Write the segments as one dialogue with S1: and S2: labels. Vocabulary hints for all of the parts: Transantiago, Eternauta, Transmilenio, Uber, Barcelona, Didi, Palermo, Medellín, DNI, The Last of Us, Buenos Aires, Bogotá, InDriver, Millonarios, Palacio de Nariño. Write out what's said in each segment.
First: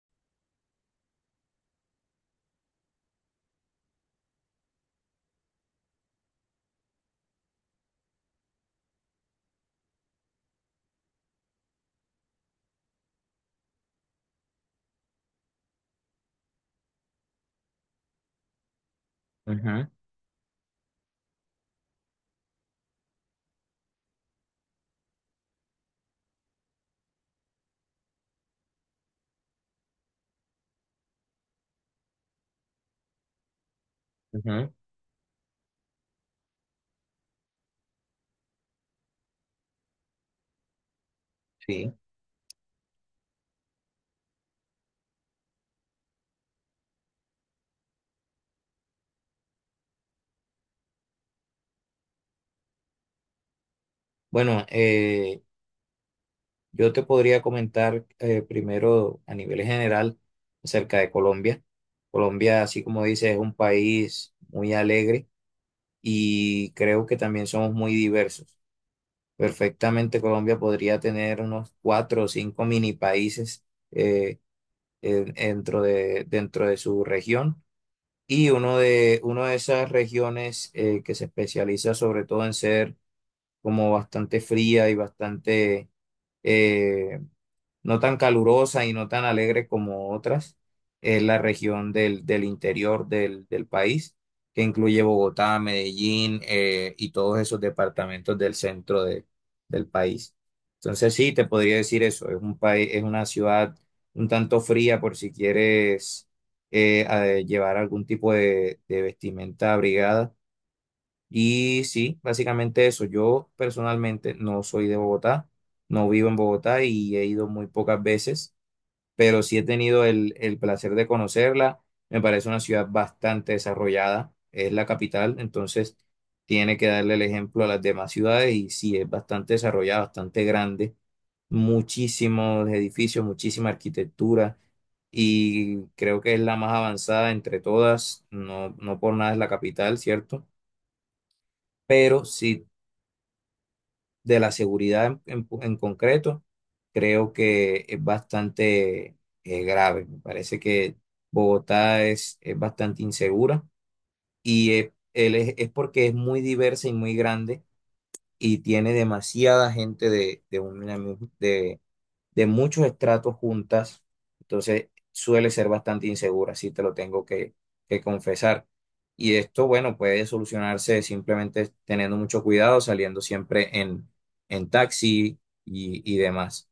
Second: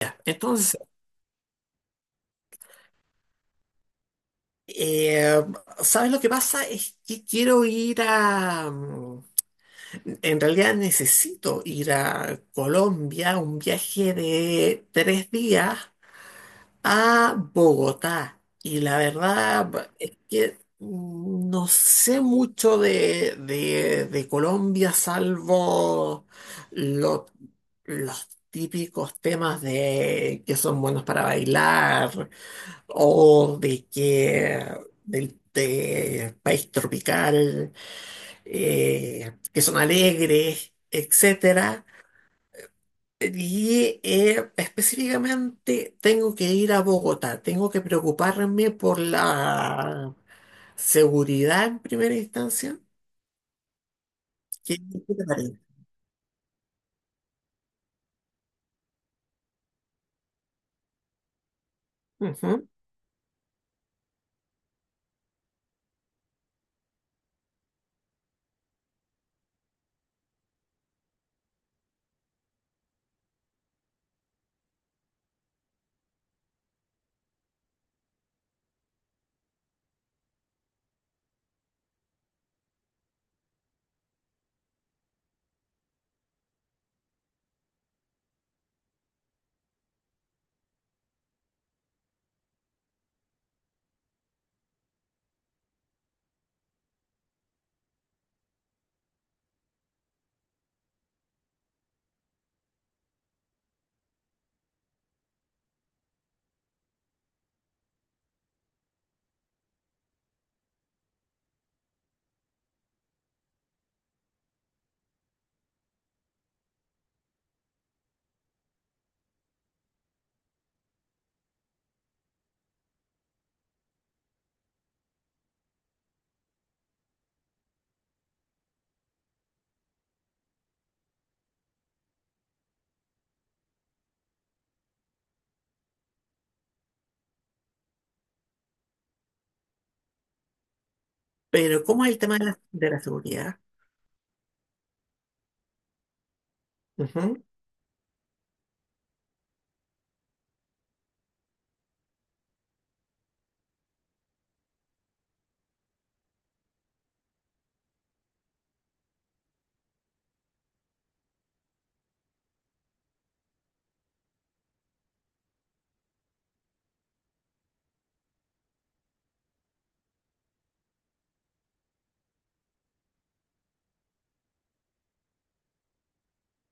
S1: Ya, entonces, eh, ¿sabes lo que pasa? Es que quiero ir a... en realidad necesito ir a Colombia, un viaje de 3 días a Bogotá. Y la
S2: Ujú,
S1: verdad es que no sé mucho de Colombia, salvo lo- los típicos temas de que son buenos para bailar o de que
S2: ujú,
S1: del de país tropical, que son alegres, etcétera.
S2: sí.
S1: Y específicamente tengo que ir a Bogotá, tengo que preocuparme por la seguridad en primera instancia.
S2: Bueno,
S1: ¿Qué, qué te parece?
S2: yo te podría comentar primero a nivel general acerca de Colombia. Colombia,
S1: Ujú.
S2: así como dices, es un país muy alegre y creo que también somos muy diversos. Perfectamente Colombia podría tener unos cuatro o cinco mini países eh, dentro de su región y uno de esas regiones que se especializa sobre todo en ser como bastante fría y bastante eh, no tan calurosa y no tan alegre como otras. Es la región del interior del país, que incluye Bogotá, Medellín y todos esos departamentos del centro del país. Entonces sí, te podría decir eso. Es un país, es una ciudad un tanto fría por si quieres llevar algún tipo de vestimenta abrigada y sí, básicamente eso. Yo personalmente no soy de Bogotá, no vivo en Bogotá y he ido muy pocas veces, pero sí he tenido el placer de conocerla. Me parece una ciudad bastante desarrollada, es la capital, entonces tiene que darle el ejemplo a las demás ciudades y sí, es bastante desarrollada, bastante grande, muchísimos edificios, muchísima arquitectura y creo que es la más avanzada entre todas, no, no por nada es la capital, ¿cierto?
S1: Pero ¿cómo es el
S2: Pero
S1: tema de la,
S2: sí,
S1: de la seguridad?
S2: de la seguridad en concreto, creo que es bastante grave. Me parece que Bogotá es bastante insegura y él es porque es muy diversa y muy grande y tiene demasiada gente de, una, mi- de muchos estratos juntas, entonces suele ser bastante insegura, si te lo tengo que confesar. Y esto, bueno, puede solucionarse simplemente teniendo mucho cuidado, saliendo siempre en taxi y demás.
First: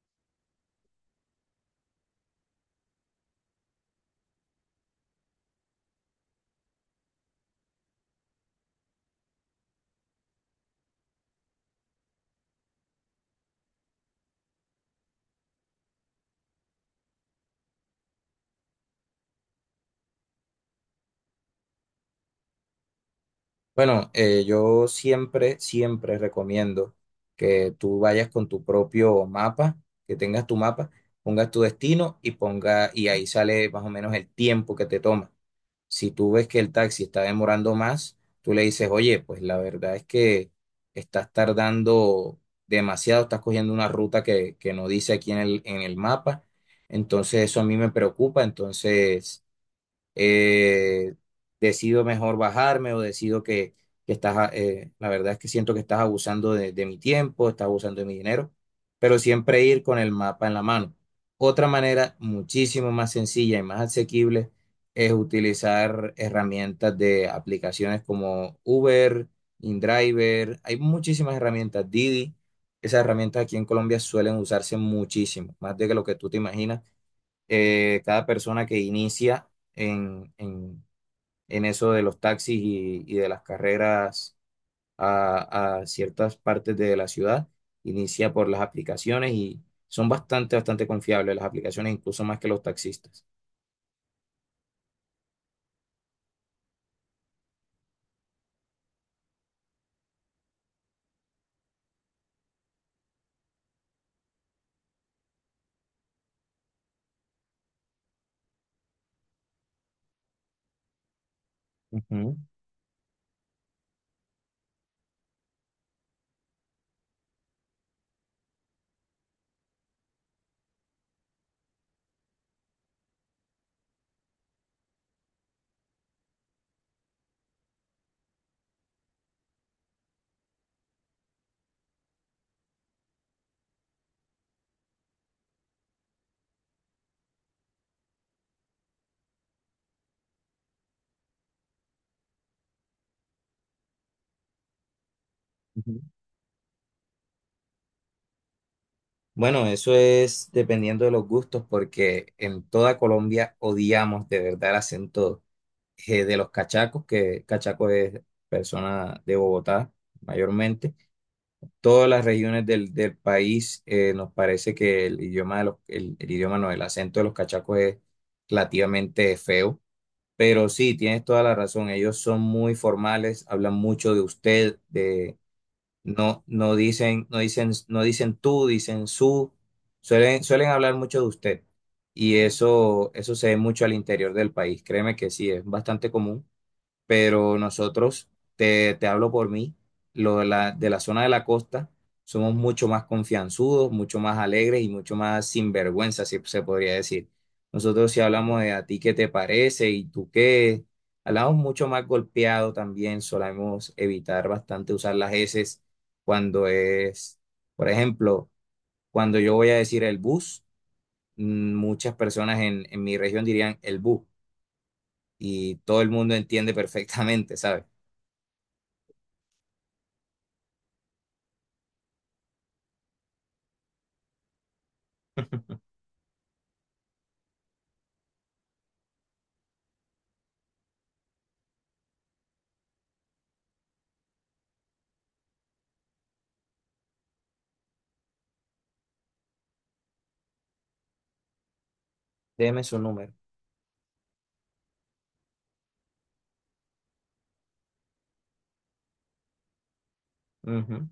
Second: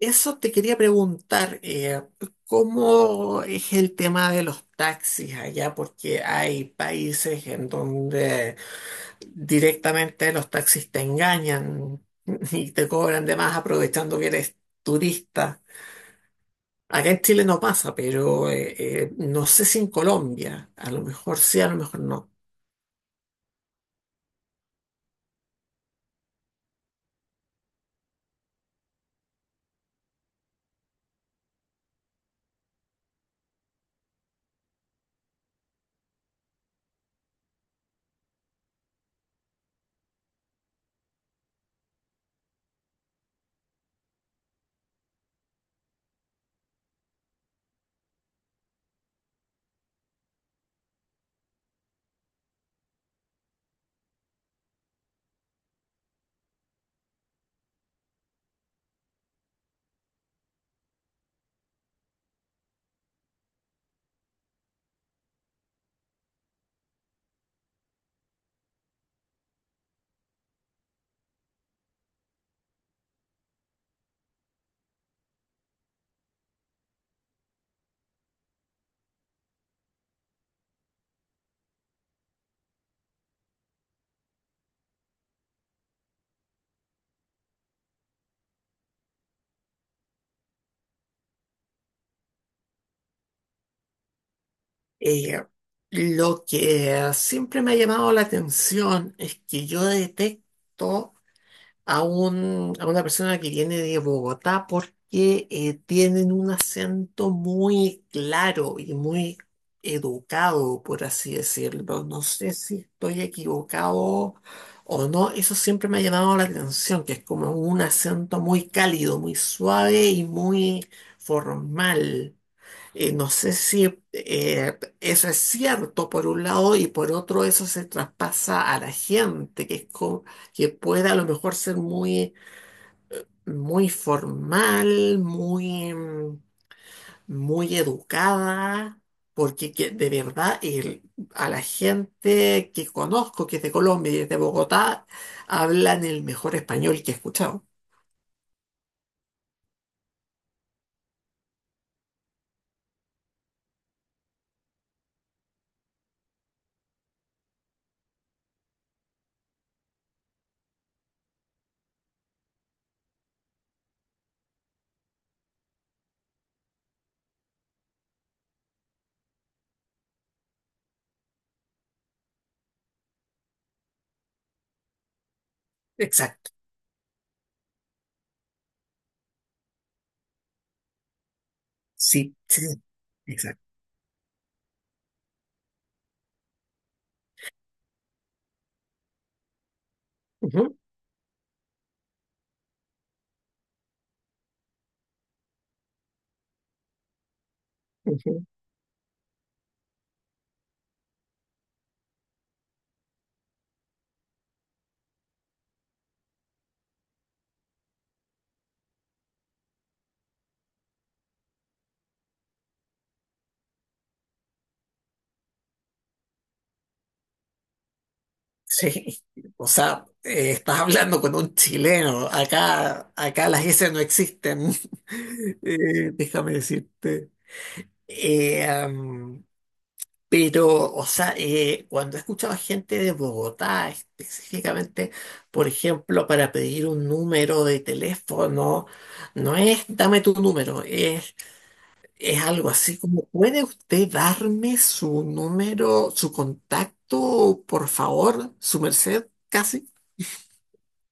S1: Eso te quería preguntar, ¿cómo es el tema de los taxis allá? Porque hay países en donde directamente los taxis te engañan y te cobran de más aprovechando que eres turista. Acá en Chile no pasa, pero no sé si en Colombia, a lo mejor sí, a lo mejor no.
S2: Bueno, yo siempre, siempre recomiendo que tú vayas con tu propio mapa, que tengas tu mapa, pongas tu destino y ahí sale más o menos el tiempo que te toma. Si tú ves que el taxi está demorando más, tú le dices, oye, pues la verdad es que estás tardando demasiado, estás cogiendo una ruta que no dice aquí en el mapa, entonces eso a mí me preocupa, entonces eh, decido mejor bajarme o decido que la verdad es que siento que estás abusando de mi tiempo, estás abusando de mi dinero, pero siempre ir con el mapa en la mano. Otra manera muchísimo más sencilla y más asequible es utilizar herramientas de aplicaciones como Uber, InDriver, hay muchísimas herramientas, Didi. Esas herramientas aquí en Colombia suelen usarse muchísimo, más de lo que tú te imaginas. Cada persona que inicia en, en- en eso de los taxis y de las carreras a ciertas partes de la ciudad, inicia por las aplicaciones y son bastante, bastante confiables las aplicaciones, incluso más que los taxistas.
S1: Eh, lo que siempre me ha llamado la atención es que yo detecto a una persona que viene de Bogotá porque tienen un acento muy claro y muy educado, por así decirlo. No
S2: Ujú,
S1: sé si estoy equivocado o no, eso siempre me ha llamado la atención, que es como un acento muy cálido, muy suave y muy formal. No sé si eso es cierto por un lado y por otro eso se traspasa a la gente, que es que puede a lo mejor ser muy, muy formal, muy educada, porque de verdad a la gente que conozco, que es de Colombia y es de Bogotá,
S2: ujú.
S1: hablan el mejor español que he escuchado.
S2: Bueno, eso es dependiendo de los gustos, porque en toda Colombia odiamos de verdad el acento de los cachacos, que cachaco es persona de Bogotá mayormente todas las regiones del país. Nos parece que el idioma de los, el idioma no, el acento de los cachacos es relativamente feo. Pero sí, tienes toda la razón. Ellos son muy formales, hablan mucho de usted, de no,
S1: Exacto.
S2: no dicen, no dicen, no dicen tú, dicen su. Suelen hablar mucho de usted.
S1: Sí,
S2: Y
S1: sí,
S2: eso se ve
S1: exacto.
S2: mucho al interior del país. Créeme que sí, es bastante común pero nosotros, te hablo por mí, lo de la,
S1: Ujú,
S2: de la zona de la costa, somos mucho más confianzudos, mucho más alegres y mucho más sinvergüenza, si se podría decir. Nosotros si
S1: ujú.
S2: hablamos de a ti qué te parece y tú qué, hablamos mucho más golpeado también, solemos evitar bastante usar las eses cuando es, por ejemplo, cuando yo voy a decir el bus, muchas personas en mi región dirían el bus y todo el mundo entiende perfectamente, ¿sabes?
S1: Sí, o sea, estás hablando con un chileno. Acá, acá las S no existen. Déjame decirte. Eh, am, pero, o sea, cuando he escuchado a gente de Bogotá específicamente, por ejemplo, para pedir un número de teléfono, no es dame tu número, es algo
S2: Deme su
S1: así como,
S2: número.
S1: ¿puede usted darme su número, su contacto, por favor, su merced, casi?
S2: Ujú.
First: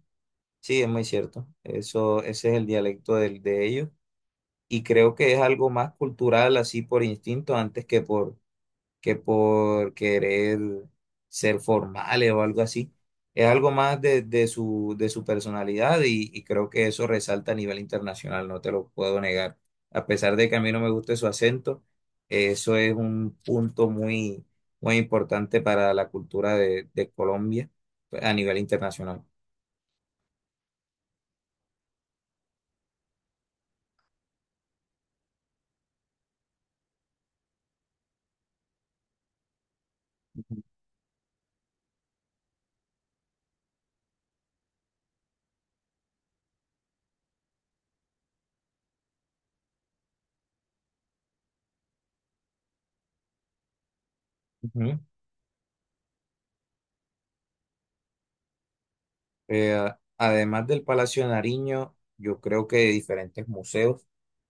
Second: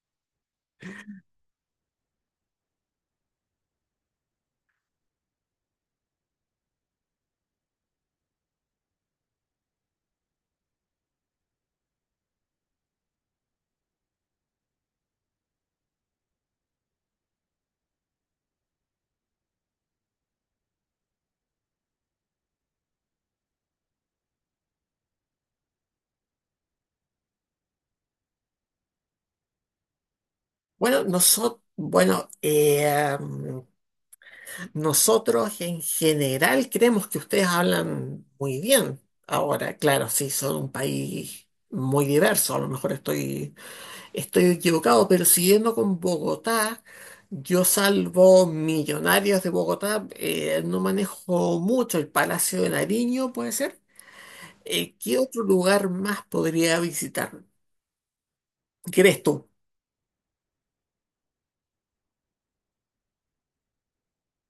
S2: Sí, es muy cierto. Ese es el dialecto de ellos. Y creo que es algo más cultural, así por instinto, antes que por querer ser formales o algo así. Es algo más de su personalidad y creo que eso resalta a nivel internacional, no te lo puedo negar. A pesar de que a mí no me guste su acento, eso es un punto muy, muy importante para la cultura de Colombia a nivel internacional.
S1: Bueno, nosotros, bueno, nosotros en general creemos que ustedes hablan muy bien. Ahora, claro, sí, son un país muy diverso. A lo mejor estoy, estoy equivocado, pero siguiendo con Bogotá, yo salvo Millonarios de Bogotá, no manejo mucho el Palacio de Nariño, puede ser.
S2: Ujú.
S1: ¿Qué otro lugar más podría visitar? ¿Crees tú?
S2: Eh, Además del Palacio de Nariño, yo creo que de diferentes museos,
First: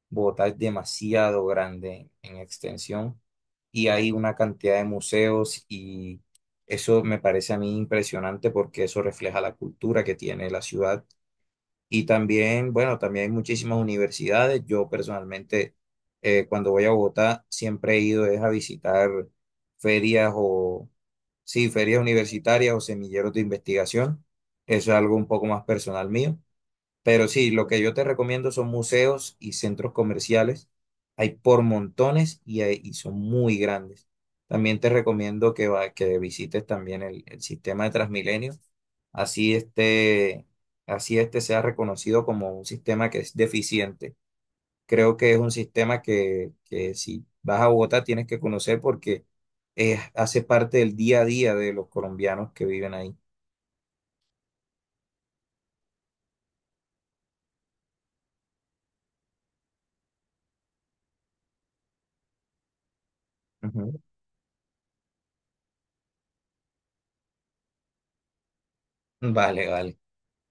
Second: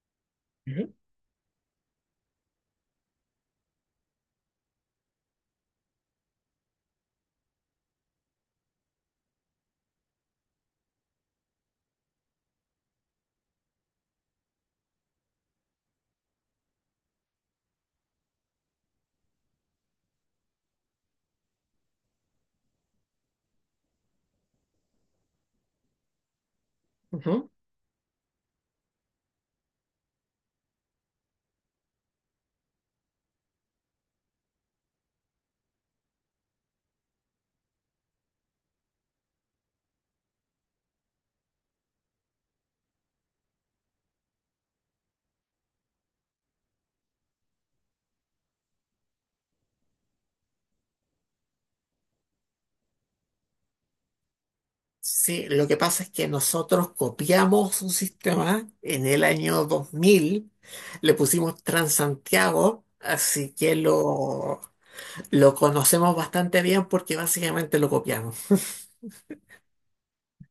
S2: Bogotá es
S1: Ujú.
S2: demasiado grande en extensión y hay una cantidad de museos y eso me parece a mí impresionante porque eso refleja la cultura que tiene la ciudad. Y también, bueno, también hay muchísimas universidades. Yo personalmente, cuando voy a Bogotá, siempre he ido es a visitar ferias Sí, ferias universitarias o semilleros de investigación. Eso es algo un poco más personal mío. Pero
S1: Ujú.
S2: sí, lo que yo te recomiendo son museos y centros comerciales. Hay por montones y son muy grandes. También te recomiendo que visites también el sistema de Transmilenio. Así este, así este sea reconocido como un sistema que es deficiente. Creo que es un sistema que si vas a Bogotá tienes que conocer porque hace parte del día a día de los colombianos que viven ahí.
S1: Sí, lo que pasa es que nosotros copiamos un sistema en el año 2000, le pusimos Transantiago, así que
S2: Ujú.
S1: lo conocemos bastante bien porque básicamente lo copiamos.
S2: Vale, vale,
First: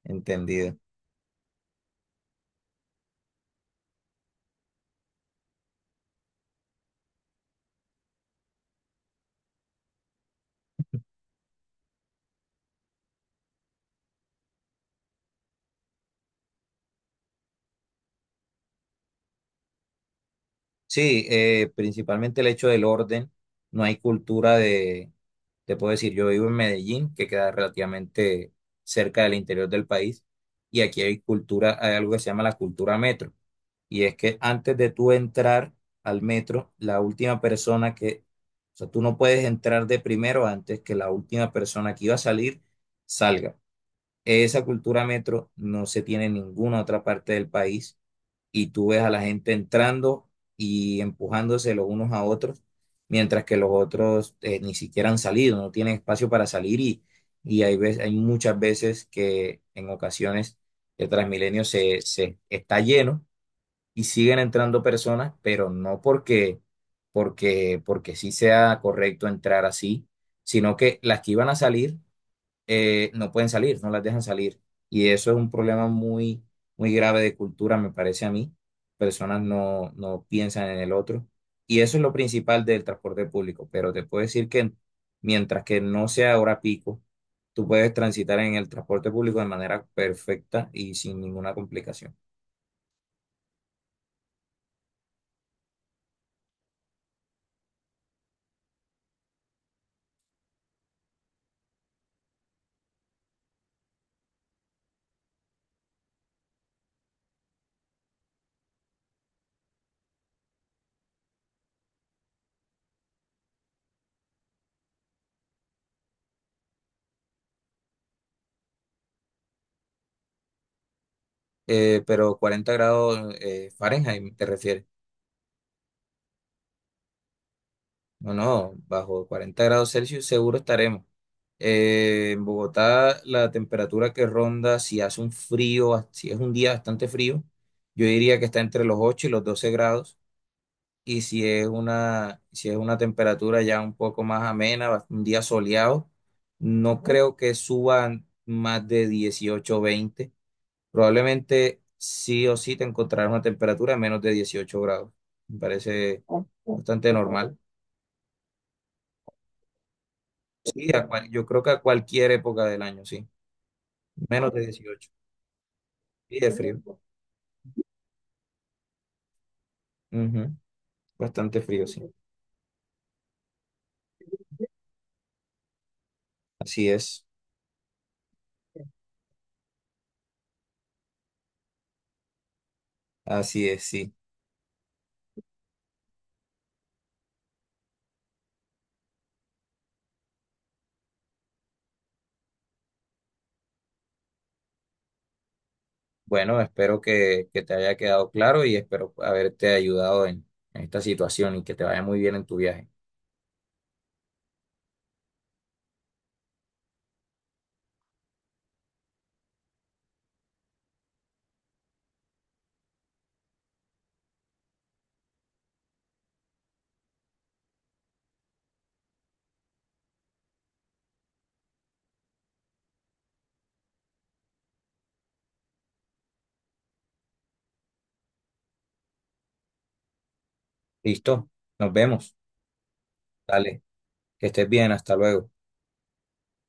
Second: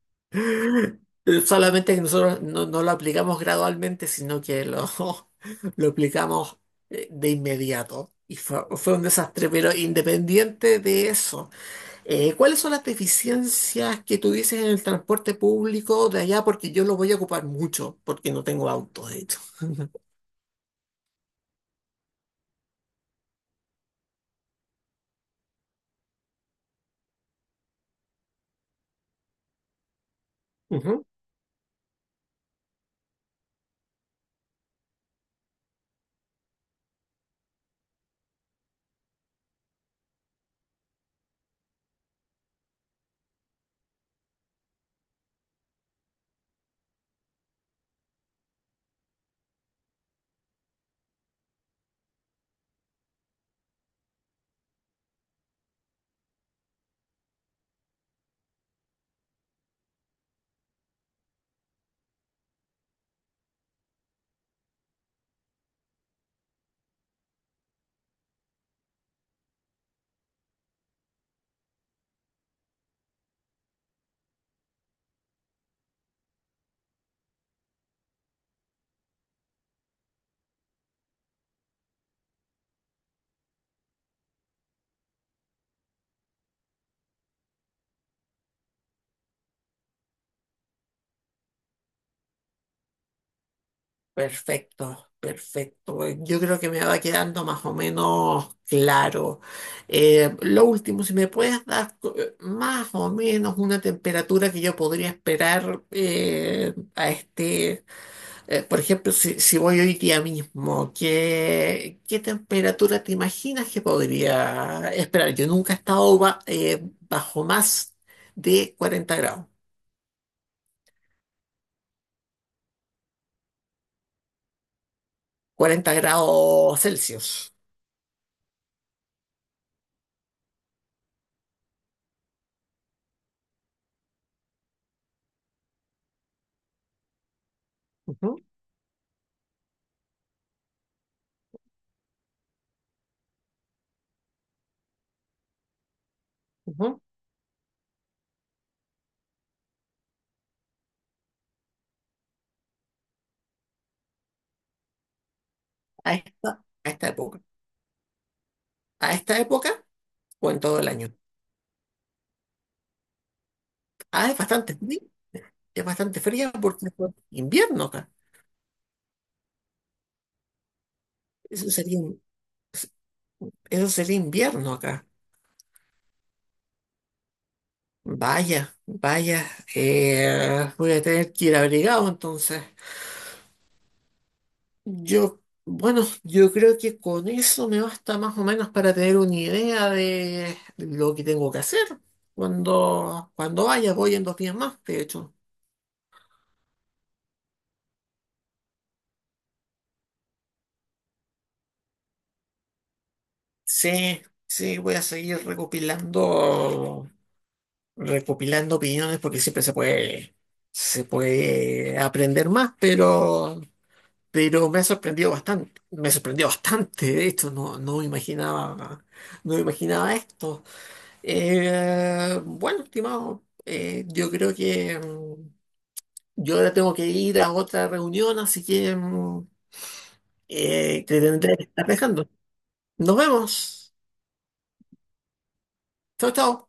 S2: entendido.
S1: Solamente que nosotros no, no lo aplicamos gradualmente, sino que lo, lo aplicamos de inmediato. Y fue, fue un desastre, pero independiente de eso. ¿Cuáles son las deficiencias que tú dices en el transporte público de allá? Porque yo lo voy a ocupar mucho, porque no tengo auto, de hecho.
S2: Sí, principalmente el hecho del orden, no hay cultura de, te puedo decir, yo vivo en Medellín, que queda relativamente cerca del interior del país, y aquí
S1: Ujú.
S2: hay cultura, hay algo que se llama la cultura metro. Y es que antes de tú entrar al metro, la última persona que, o sea, tú no puedes entrar de primero antes que la última persona que iba a salir salga. Esa cultura metro no se tiene en ninguna otra parte del país y tú ves a la gente entrando y empujándose los unos a otros, mientras que los otros ni siquiera han salido, no tienen espacio para salir y hay muchas veces que en ocasiones el Transmilenio se está lleno y siguen entrando personas, pero no porque sí sea correcto entrar así, sino que las que iban a salir no pueden salir, no las dejan salir. Y eso es un problema muy, muy grave de cultura, me parece a mí. Personas no, no piensan en el otro. Y eso es lo principal del transporte público. Pero te puedo decir que mientras que no sea hora pico, tú puedes transitar en el transporte público de manera perfecta y sin ninguna complicación.
S1: Perfecto, perfecto. Yo creo que me va quedando más o menos claro. Lo último, si me puedes dar más o menos una temperatura que yo podría esperar a este por ejemplo, si voy hoy día mismo, ¿qué temperatura te imaginas que podría esperar? Yo nunca he estado bajo más de 40 grados,
S2: Pero 40 grados Fahrenheit te refieres.
S1: 40 grados Celsius.
S2: No, no, bajo 40 grados Celsius seguro estaremos. En Bogotá la temperatura que ronda, si hace un frío, si es un día bastante frío, yo
S1: Ujú,
S2: diría que está entre los 8 y los 12 grados. Y si es una temperatura ya un poco más amena, un día soleado,
S1: ujú.
S2: no creo que suban más de 18 o 20. Probablemente sí o sí te encontrarás una temperatura de menos de 18 grados. Me
S1: A
S2: parece
S1: esta, a esta
S2: bastante
S1: época.
S2: normal.
S1: A esta época o en todo el
S2: Sí,
S1: año.
S2: yo creo que a cualquier época del año, sí.
S1: Ah,
S2: Menos de 18.
S1: es bastante
S2: Y de
S1: fría porque es
S2: frío.
S1: invierno acá.
S2: Ujú, bastante
S1: Eso
S2: frío,
S1: sería,
S2: sí.
S1: eso sería invierno acá.
S2: Así es.
S1: Vaya, vaya. Voy a tener que ir abrigado entonces.
S2: Así es, sí.
S1: Yo, bueno, yo creo que con eso me basta más o menos para tener una idea de lo que tengo que hacer. Cuando, cuando vaya, voy en 2 días más, de hecho.
S2: Bueno, espero que te haya quedado claro y espero haberte ayudado en esta situación y que te vaya muy bien en tu viaje.
S1: Sí, sí, voy a seguir recopilando, recopilando opiniones porque siempre se puede aprender más, pero me ha sorprendido bastante. Me sorprendió bastante, de hecho, no, no imaginaba, no imaginaba esto. Bueno, estimado, yo creo que yo ahora tengo que ir a otra reunión, así que te
S2: ¿Listo?
S1: tendré que estar
S2: Nos
S1: dejando.
S2: vemos.
S1: Nos
S2: Dale.
S1: vemos.
S2: Que estés bien. Hasta luego.
S1: Chao, chao.